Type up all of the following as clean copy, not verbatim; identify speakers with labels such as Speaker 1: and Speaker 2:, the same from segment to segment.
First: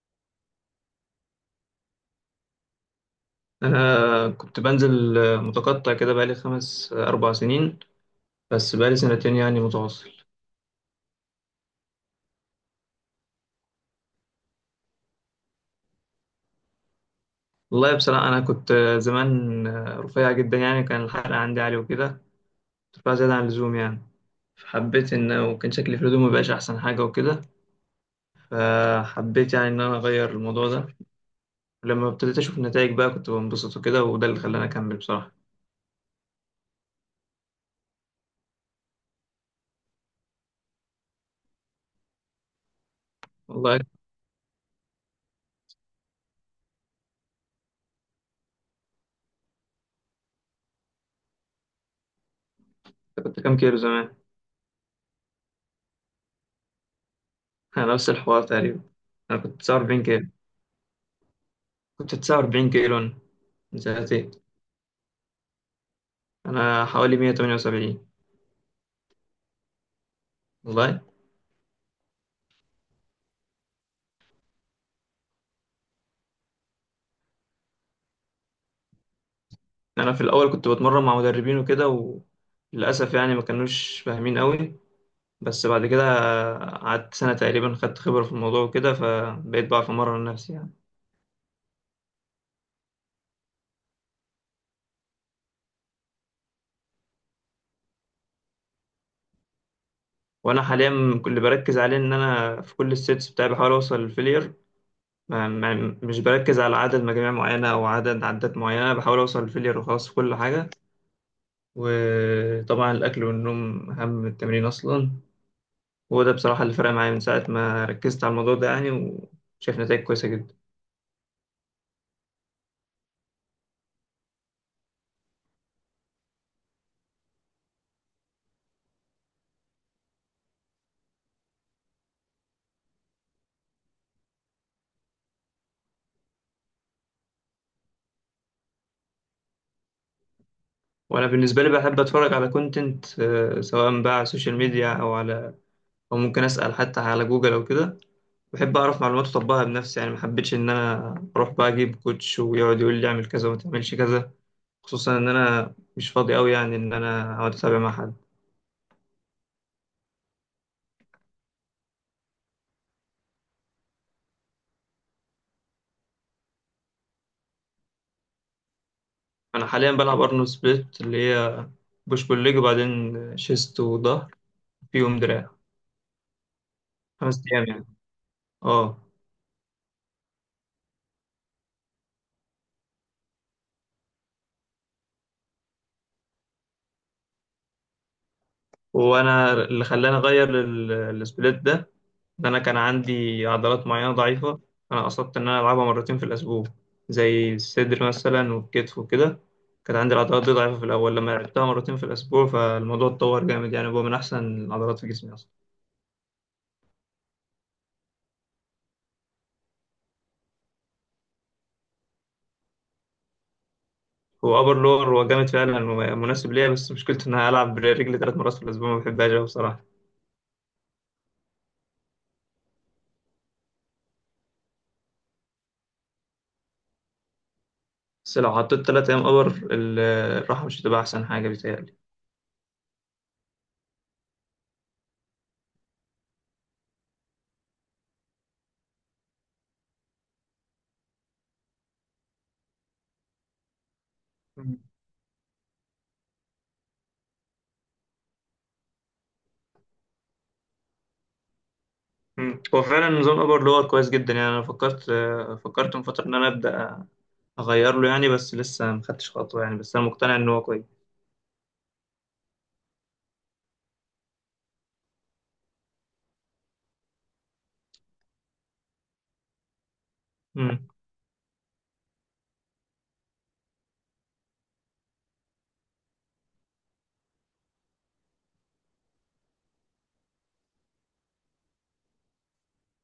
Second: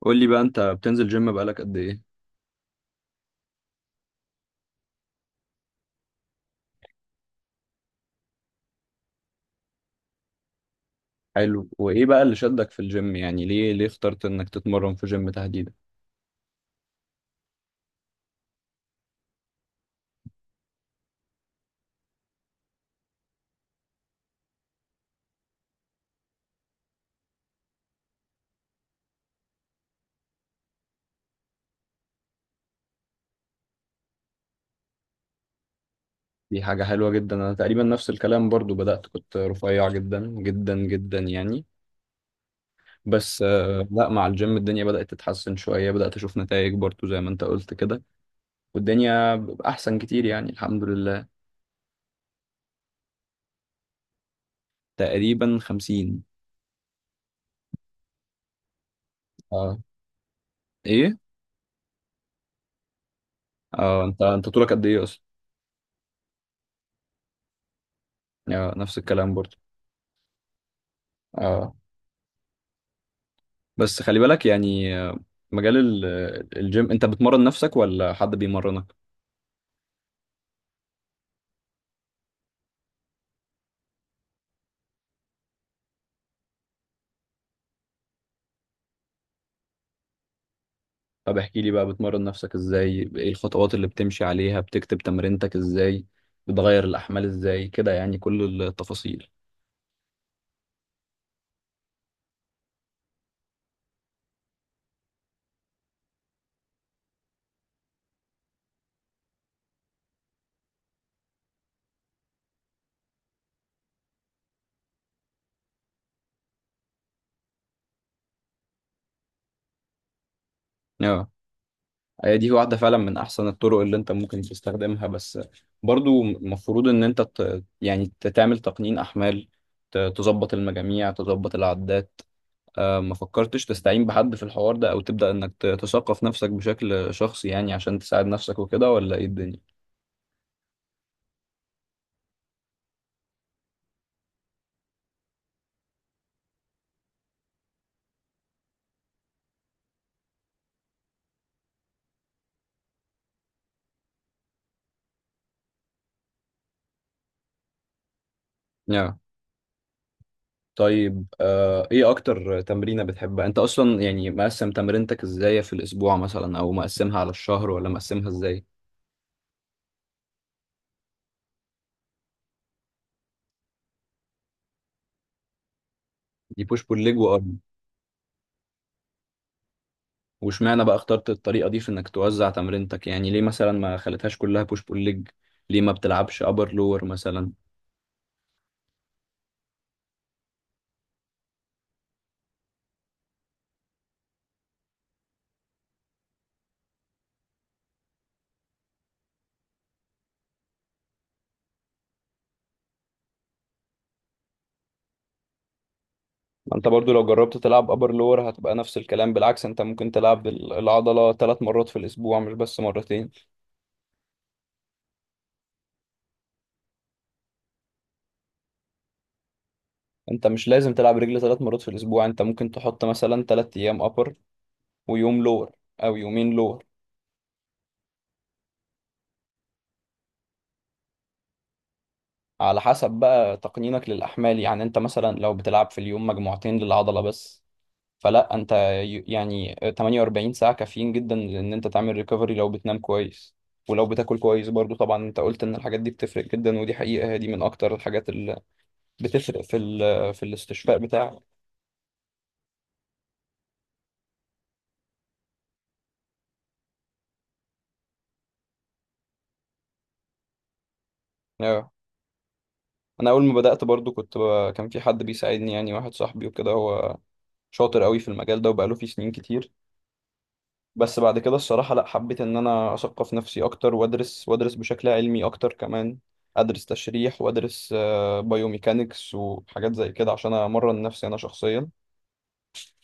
Speaker 1: قول لي بقى انت بتنزل جيم بقالك قد ايه؟
Speaker 2: أنا كنت بنزل متقطع كده بقالي خمس آه، 4 سنين. بس بقالي سنتين يعني متواصل.
Speaker 1: حلو. وايه بقى اللي شدك في الجيم؟ يعني ليه اخترت انك تتمرن في جيم تحديدا؟
Speaker 2: والله بصراحة أنا كنت زمان رفيع جدا يعني، كان الحرق عندي عالي وكده. كنت رفيع زيادة عن اللزوم يعني. فحبيت إن وكان شكلي في الهدوم مبقاش أحسن حاجة وكده. فحبيت يعني إن أنا أغير الموضوع ده. ولما ابتديت أشوف النتائج بقى كنت بنبسط وكده، وده اللي خلاني أكمل بصراحة.
Speaker 1: دي حاجة حلوة جدا. انا تقريبا نفس الكلام برضو، بدأت كنت رفيع جدا جدا جدا يعني. بس
Speaker 2: والله كنت
Speaker 1: لا مع الجيم الدنيا بدأت تتحسن شوية، بدأت اشوف نتائج برضو زي ما انت قلت كده. والدنيا احسن كتير يعني الحمد لله.
Speaker 2: كنت كام كيلو زمان؟
Speaker 1: تقريبا خمسين.
Speaker 2: أنا نفس الحوار تقريبا. أنا كنت
Speaker 1: اه.
Speaker 2: 49 كيلو.
Speaker 1: ايه.
Speaker 2: كنت 49 كيلو أنا، من
Speaker 1: اه، انت
Speaker 2: سنتين.
Speaker 1: انت طولك قد ايه اصلا؟
Speaker 2: انا حوالي 178.
Speaker 1: نفس الكلام برضو.
Speaker 2: والله.
Speaker 1: اه. بس خلي بالك يعني مجال الجيم، انت بتمرن نفسك ولا حد بيمرنك؟
Speaker 2: انا في الاول كنت بتمرن مع مدربين وكده، وللاسف يعني ما كانوش فاهمين قوي. بس بعد كده قعدت سنه تقريبا، خدت خبره في الموضوع وكده، فبقيت بعرف امرن نفسي يعني.
Speaker 1: طب احكي لي بقى، بتمرن نفسك ازاي؟ ايه الخطوات اللي بتمشي عليها؟ بتكتب تمرينتك ازاي؟ بتغير الاحمال ازاي كده؟ يعني كل التفاصيل.
Speaker 2: وانا حاليا اللي بركز عليه ان انا في كل السيتس بتاعي بحاول اوصل للفيلير. ما مش بركز على عدد مجاميع معينه او عدد عدات معينه، بحاول اوصل للفيلير وخلاص في كل حاجه. وطبعا الاكل والنوم اهم من التمرين اصلا، وده بصراحة اللي فرق معايا من ساعة ما ركزت على الموضوع ده يعني، وشايف نتائج كويسة جدا.
Speaker 1: اه، هي دي واحدة فعلا من احسن الطرق اللي انت ممكن تستخدمها. بس برضو المفروض ان انت تعمل تقنين احمال، تظبط المجاميع، تظبط العدات. ما فكرتش تستعين بحد في الحوار ده، او تبدأ انك تثقف نفسك بشكل شخصي يعني عشان تساعد نفسك وكده؟ ولا ايه الدنيا؟
Speaker 2: وأنا بالنسبة لي بحب أتفرج على كونتنت، سواء بقى على السوشيال ميديا أو ممكن أسأل حتى على جوجل أو كده. بحب أعرف معلومات وأطبقها بنفسي يعني، ما حبيتش إن أنا أروح بقى أجيب كوتش ويقعد يقول لي أعمل كذا وما تعملش كذا، خصوصا إن أنا مش فاضي أوي يعني إن أنا أقعد أتابع مع حد.
Speaker 1: يا طيب، ايه اكتر تمرينة بتحبها انت اصلا؟ يعني مقسم تمرينتك ازاي في الاسبوع؟ مثلا او مقسمها على الشهر ولا مقسمها ازاي؟
Speaker 2: أنا حاليا بلعب أرنولد سبليت، اللي هي بوش بول ليج وبعدين شيست وظهر فيهم دراع.
Speaker 1: دي بوش بول ليج
Speaker 2: خمس
Speaker 1: وارم.
Speaker 2: أيام يعني. أه.
Speaker 1: واشمعنى بقى اخترت الطريقة دي في انك توزع تمرينتك؟ يعني ليه مثلا ما خليتهاش كلها بوش بول ليج؟ ليه ما بتلعبش ابر لور مثلا؟
Speaker 2: وانا اللي خلاني اغير السبليت ده ان انا كان عندي عضلات معينه ضعيفه. انا قصدت ان انا العبها مرتين في الاسبوع، زي الصدر مثلا والكتف وكده. كانت عندي العضلات دي ضعيفه في الاول، لما لعبتها مرتين في الاسبوع فالموضوع اتطور جامد يعني، هو من احسن العضلات في جسمي اصلا.
Speaker 1: ما انت برضو لو جربت تلعب ابر لور هتبقى نفس الكلام، بالعكس انت ممكن تلعب العضلة ثلاث مرات في الاسبوع مش بس مرتين.
Speaker 2: هو ابر لور هو جامد فعلا ومناسب ليا، بس مشكلته ان انا العب برجلي 3 مرات في الاسبوع، ما بحبهاش أوي بصراحه.
Speaker 1: انت مش لازم تلعب رجل ثلاث مرات في الاسبوع، انت ممكن تحط مثلا ثلاث ايام ابر ويوم لور، او يومين لور.
Speaker 2: بس لو حطيت 3 ايام ابر الراحه مش هتبقى احسن حاجه بيتهيألي.
Speaker 1: على حسب بقى تقنينك للاحمال. يعني انت مثلا لو بتلعب في اليوم مجموعتين للعضلة بس، فلا انت يعني 48 ساعة كافيين جدا ان انت تعمل ريكفري، لو بتنام كويس ولو بتاكل كويس برضو. طبعا انت قلت ان الحاجات دي بتفرق جدا، ودي حقيقة، هي دي من اكتر الحاجات بتفرق في في الاستشفاء بتاعك.
Speaker 2: مم. هو فعلا نظام ابر لور كويس جدا يعني، انا فكرت من فتره ان انا ابدا اغير له يعني، بس لسه ما خدتش خطوه يعني، بس انا مقتنع ان هو كويس.
Speaker 1: آه. انا اول ما بدأت برضو كنت كان في حد بيساعدني يعني، واحد صاحبي وكده، هو شاطر قوي في المجال ده وبقاله فيه سنين كتير.
Speaker 2: مم.
Speaker 1: بس بعد كده الصراحة لا، حبيت ان انا اثقف نفسي اكتر وادرس، وادرس بشكل علمي اكتر كمان. ادرس تشريح وادرس بايوميكانكس وحاجات زي كده عشان امرن نفسي انا شخصيا.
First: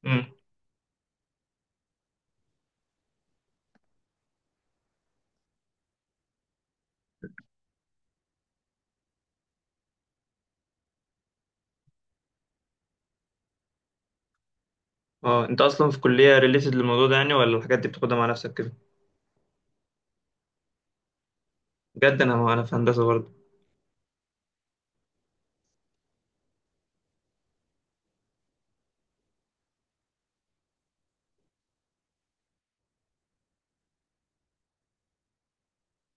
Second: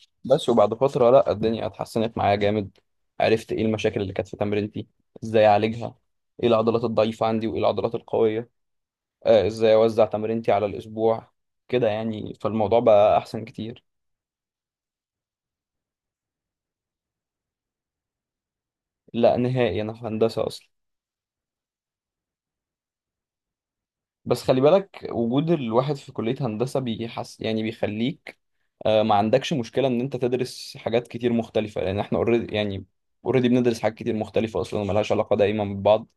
Speaker 2: مم.
Speaker 1: بس وبعد فترة لا الدنيا اتحسنت معايا جامد، عرفت ايه المشاكل اللي كانت في تمرينتي، ازاي اعالجها، ايه العضلات الضعيفة عندي وايه العضلات القوية، ازاي اوزع تمرينتي على الاسبوع كده يعني. فالموضوع بقى احسن كتير.
Speaker 2: اه، انت اصلا في كليه ريليتد للموضوع ده يعني، ولا الحاجات دي بتاخدها مع نفسك كده؟
Speaker 1: لا نهائي، انا في هندسة اصلا.
Speaker 2: بجد. انا في هندسه برضه.
Speaker 1: بس خلي بالك، وجود الواحد في كلية هندسة بيحس يعني، بيخليك ما عندكش مشكلة ان انت تدرس حاجات كتير مختلفة، لان احنا اوريدي يعني اوريدي بندرس حاجات كتير مختلفة اصلا وملهاش علاقة دايما ببعض.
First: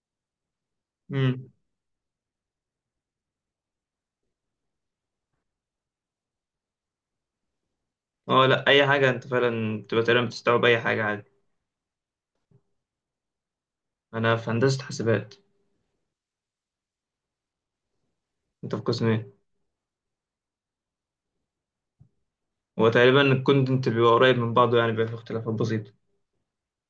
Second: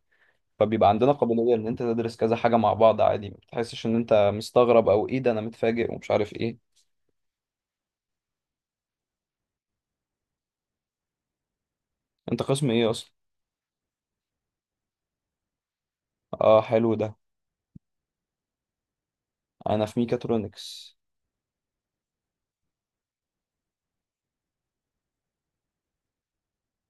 Speaker 1: فبيبقى عندنا
Speaker 2: مم.
Speaker 1: قابلية ان انت تدرس كذا حاجة مع بعض عادي، ما بتحسش ان انت مستغرب او ايه ده انا متفاجئ ومش عارف ايه.
Speaker 2: اه لا، اي حاجه انت فعلا بتبقى تقريبا بتستوعب اي حاجه عادي.
Speaker 1: انت قسم ايه اصلا؟
Speaker 2: انا في هندسه حاسبات.
Speaker 1: اه حلو ده.
Speaker 2: انت في قسم ايه؟
Speaker 1: انا في ميكاترونكس.
Speaker 2: هو تقريبا الكونتنت بيبقى قريب من بعضه، يعني بيبقى في اختلافات بسيطه.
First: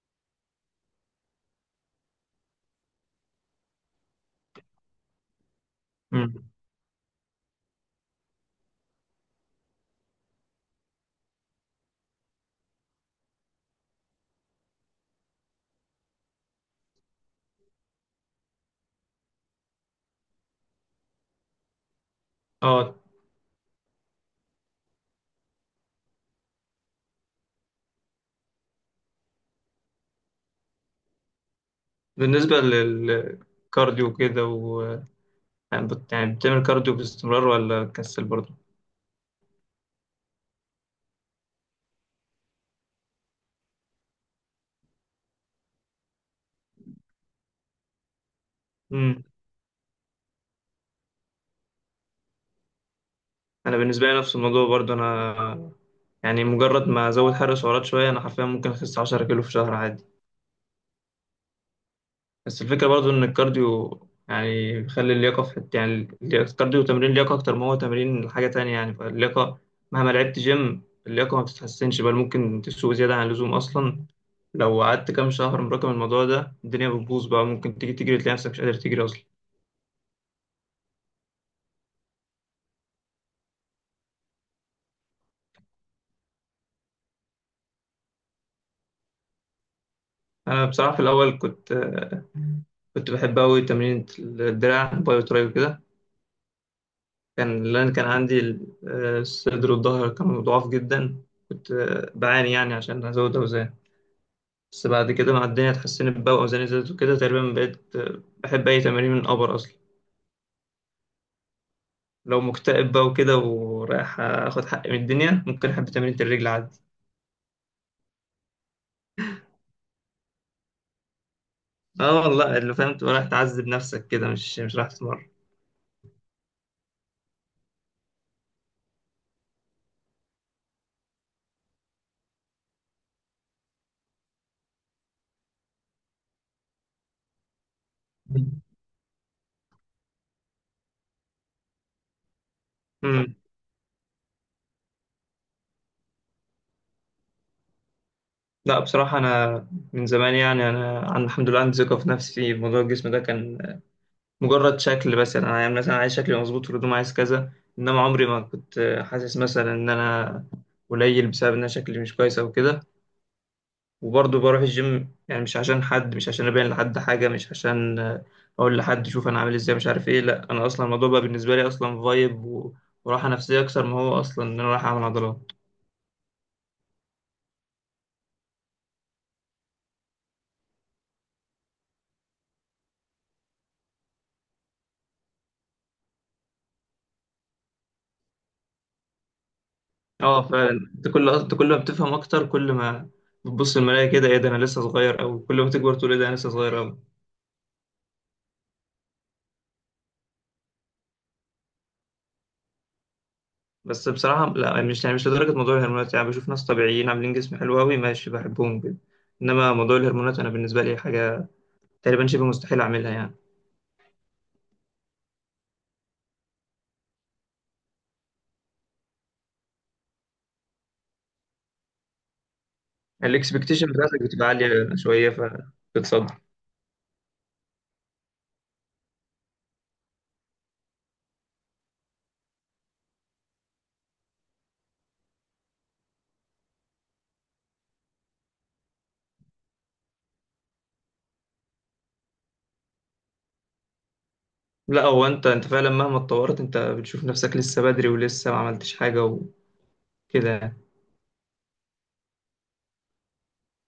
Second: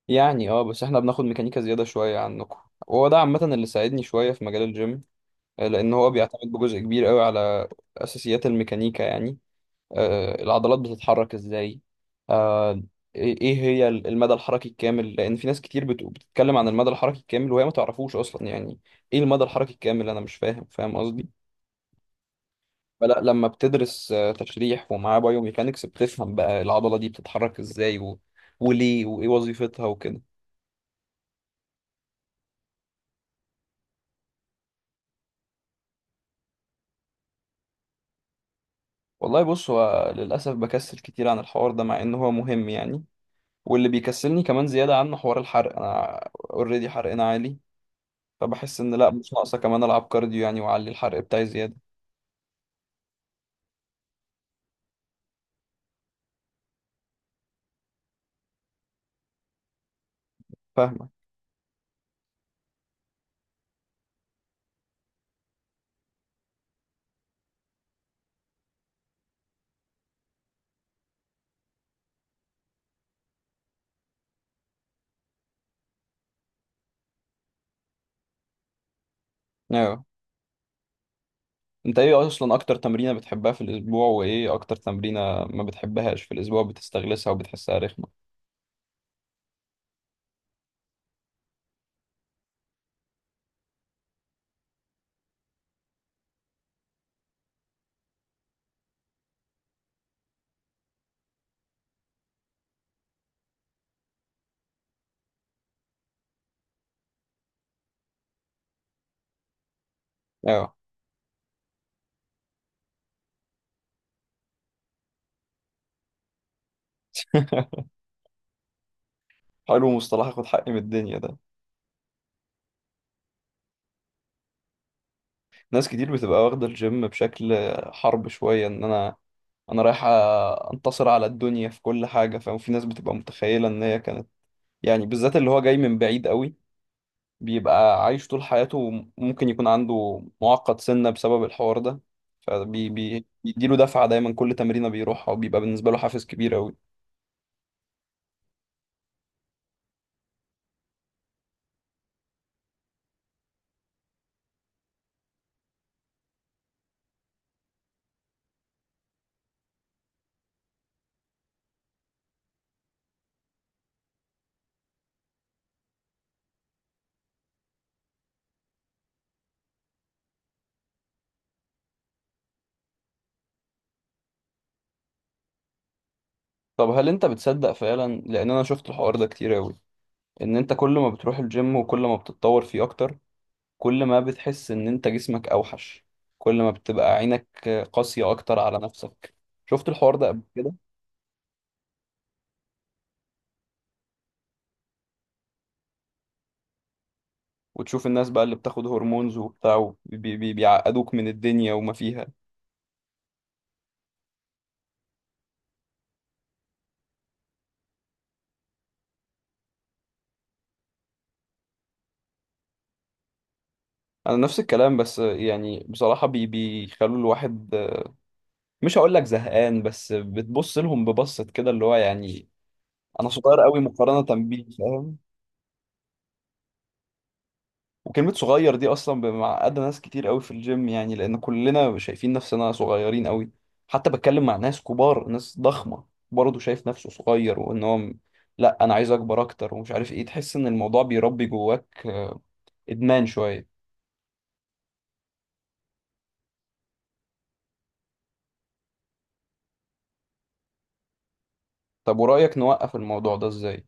Speaker 1: يعني اه، بس احنا بناخد ميكانيكا زيادة شوية عنكم، وهو ده عامة اللي ساعدني شوية في مجال الجيم. لأن هو
Speaker 2: مم.
Speaker 1: بيعتمد بجزء كبير قوي على أساسيات الميكانيكا يعني. العضلات بتتحرك ازاي، آه، ايه هي المدى الحركي الكامل؟ لأن في ناس كتير بتتكلم عن المدى الحركي الكامل وهي ما تعرفوش أصلا يعني ايه المدى الحركي الكامل، أنا مش فاهم قصدي.
Speaker 2: اه.
Speaker 1: فلا لما بتدرس تشريح ومعاه بايوميكانكس، بتفهم بقى العضلة دي بتتحرك ازاي وليه، وايه وظيفتها وكده.
Speaker 2: بالنسبه للكارديو كده، يعني بتعمل كارديو باستمرار ولا كسل برضه؟
Speaker 1: والله بص، هو للأسف بكسل كتير عن الحوار ده مع إن هو مهم يعني. واللي بيكسلني كمان زيادة عنه حوار الحرق. أنا أوريدي حرقنا عالي، فبحس إن لأ
Speaker 2: امم
Speaker 1: مش ناقصة كمان ألعب كارديو يعني وأعلي الحرق بتاعي زيادة.
Speaker 2: انا بالنسبه لي نفس الموضوع برضه. انا يعني مجرد ما ازود حرق سعرات شويه انا حرفيا ممكن اخس 10 كيلو في شهر عادي.
Speaker 1: فاهمك.
Speaker 2: بس الفكره برضه ان الكارديو يعني بيخلي اللياقه في حته، يعني الكارديو تمرين لياقه اكتر ما هو تمرين حاجه تانية يعني، فاللياقه مهما لعبت جيم اللياقه ما بتتحسنش، بل ممكن تسوء زياده عن اللزوم اصلا. لو قعدت كام شهر مراكم الموضوع ده الدنيا بتبوظ بقى، ممكن تيجي تجري تلاقي نفسك مش قادر تجري اصلا.
Speaker 1: أيوه. أنت إيه أصلا أكتر تمرينة بتحبها في الأسبوع، وإيه أكتر تمرينة ما بتحبهاش في الأسبوع بتستغلسها وبتحسها رخمة؟
Speaker 2: انا بصراحه في الاول كنت بحب أوي تمرين الدراع باي وتراي وكده، كان لأن كان عندي الصدر والظهر كانوا ضعاف جدا. كنت بعاني يعني عشان أزود أوزان. بس بعد كده مع الدنيا اتحسنت بقى وأوزاني زادت وكده، تقريبا بقيت بحب أي تمارين من الأبر أصلا.
Speaker 1: أيوه.
Speaker 2: لو مكتئب بقى وكده ورايح آخد حقي من الدنيا، ممكن أحب تمرين الرجل عادي.
Speaker 1: حلو مصطلح آخد حقي من الدنيا ده.
Speaker 2: اه والله، اللي فاهم تبقى رايح تعذب نفسك كده، مش رايح تتمرن.
Speaker 1: ناس كتير بتبقى واخدة الجيم بشكل حرب شوية، ان انا انا رايح انتصر على الدنيا في كل حاجة، فاهم؟ في ناس بتبقى متخيلة ان هي كانت يعني، بالذات اللي هو جاي من بعيد قوي، بيبقى عايش طول حياته ممكن يكون عنده معقد سنة بسبب الحوار ده.
Speaker 2: امم.
Speaker 1: فبيديله دفعة دايما كل تمرينة بيروحها، وبيبقى بالنسبة له حافز كبير قوي.
Speaker 2: لا بصراحة أنا من زمان يعني، أنا الحمد لله عندي ثقة في نفسي. موضوع الجسم ده كان مجرد شكل، مثلا انا يعني انا مثلا عايز شكلي مظبوط في الهدوم، عايز كذا. انما عمري ما كنت حاسس مثلا ان انا قليل بسبب ان انا شكلي مش كويس او كده. وبرضه بروح الجيم يعني، مش عشان حد، مش عشان ابين لحد حاجه، مش عشان اقول لحد شوف انا عامل ازاي مش عارف ايه. لا انا اصلا الموضوع بقى بالنسبه لي اصلا فايب وراحه نفسيه اكتر ما هو اصلا ان انا رايح اعمل عضلات.
Speaker 1: طب هل انت بتصدق فعلا، لان انا شفت الحوار ده كتير قوي، ان انت كل ما بتروح الجيم وكل ما بتتطور فيه اكتر، كل ما بتحس ان انت جسمك اوحش، كل ما بتبقى عينك قاسية اكتر على نفسك؟ شفت الحوار ده قبل
Speaker 2: اه
Speaker 1: كده؟
Speaker 2: فعلا، انت كل ما بتفهم اكتر، كل ما بتبص المرايه كده ايه ده انا لسه صغير، او كل ما تكبر تقول ايه ده انا لسه صغير.
Speaker 1: وتشوف الناس بقى اللي بتاخد هرمونز وبتاع وبي- بي- بيعقدوك من الدنيا وما فيها.
Speaker 2: بس بصراحة لا، يعني مش لدرجة موضوع الهرمونات. يعني بشوف ناس طبيعيين عاملين جسم حلو أوي ماشي، بحبهم جدا. إنما موضوع الهرمونات أنا بالنسبة لي حاجة تقريبا شبه مستحيل أعملها يعني.
Speaker 1: انا نفس الكلام، بس يعني بصراحة بيخلوا الواحد مش هقول لك زهقان، بس بتبص لهم ببصة كده اللي هو يعني انا صغير قوي
Speaker 2: الإكسبكتيشن بتاعتك
Speaker 1: مقارنة
Speaker 2: بتبقى
Speaker 1: بيه،
Speaker 2: عالية
Speaker 1: فاهم؟
Speaker 2: شوية فبتصدم.
Speaker 1: وكلمة صغير دي أصلا معقدة ناس كتير قوي في الجيم، يعني لأن كلنا شايفين نفسنا صغيرين قوي. حتى بتكلم مع ناس كبار، ناس ضخمة، برضه شايف نفسه صغير، وإن لأ أنا عايز أكبر أكتر ومش عارف إيه. تحس إن الموضوع بيربي جواك إدمان شوية.
Speaker 2: لا، هو أنت فعلا مهما اتطورت أنت بتشوف نفسك لسه بدري ولسه ما عملتش حاجة وكده يعني.
Speaker 1: طب ورأيك نوقف الموضوع ده إزاي؟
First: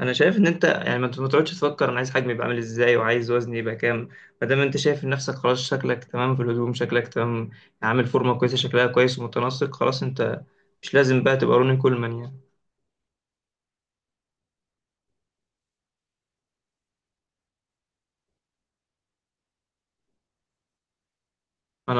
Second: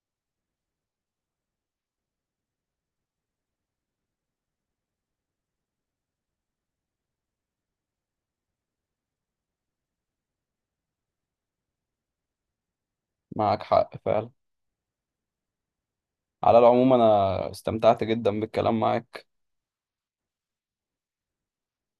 Speaker 2: انا شايف ان انت يعني ما تقعدش تفكر انا عايز حجمي يبقى عامل ازاي وعايز وزني يبقى كام. ما دام انت شايف نفسك خلاص شكلك تمام في الهدوم، شكلك تمام، عامل فورمه كويسه شكلها كويس ومتناسق، خلاص انت مش لازم بقى تبقى روني كولمان يعني.
Speaker 1: معاك حق فعلا. على العموم أنا استمتعت جدا بالكلام معاك.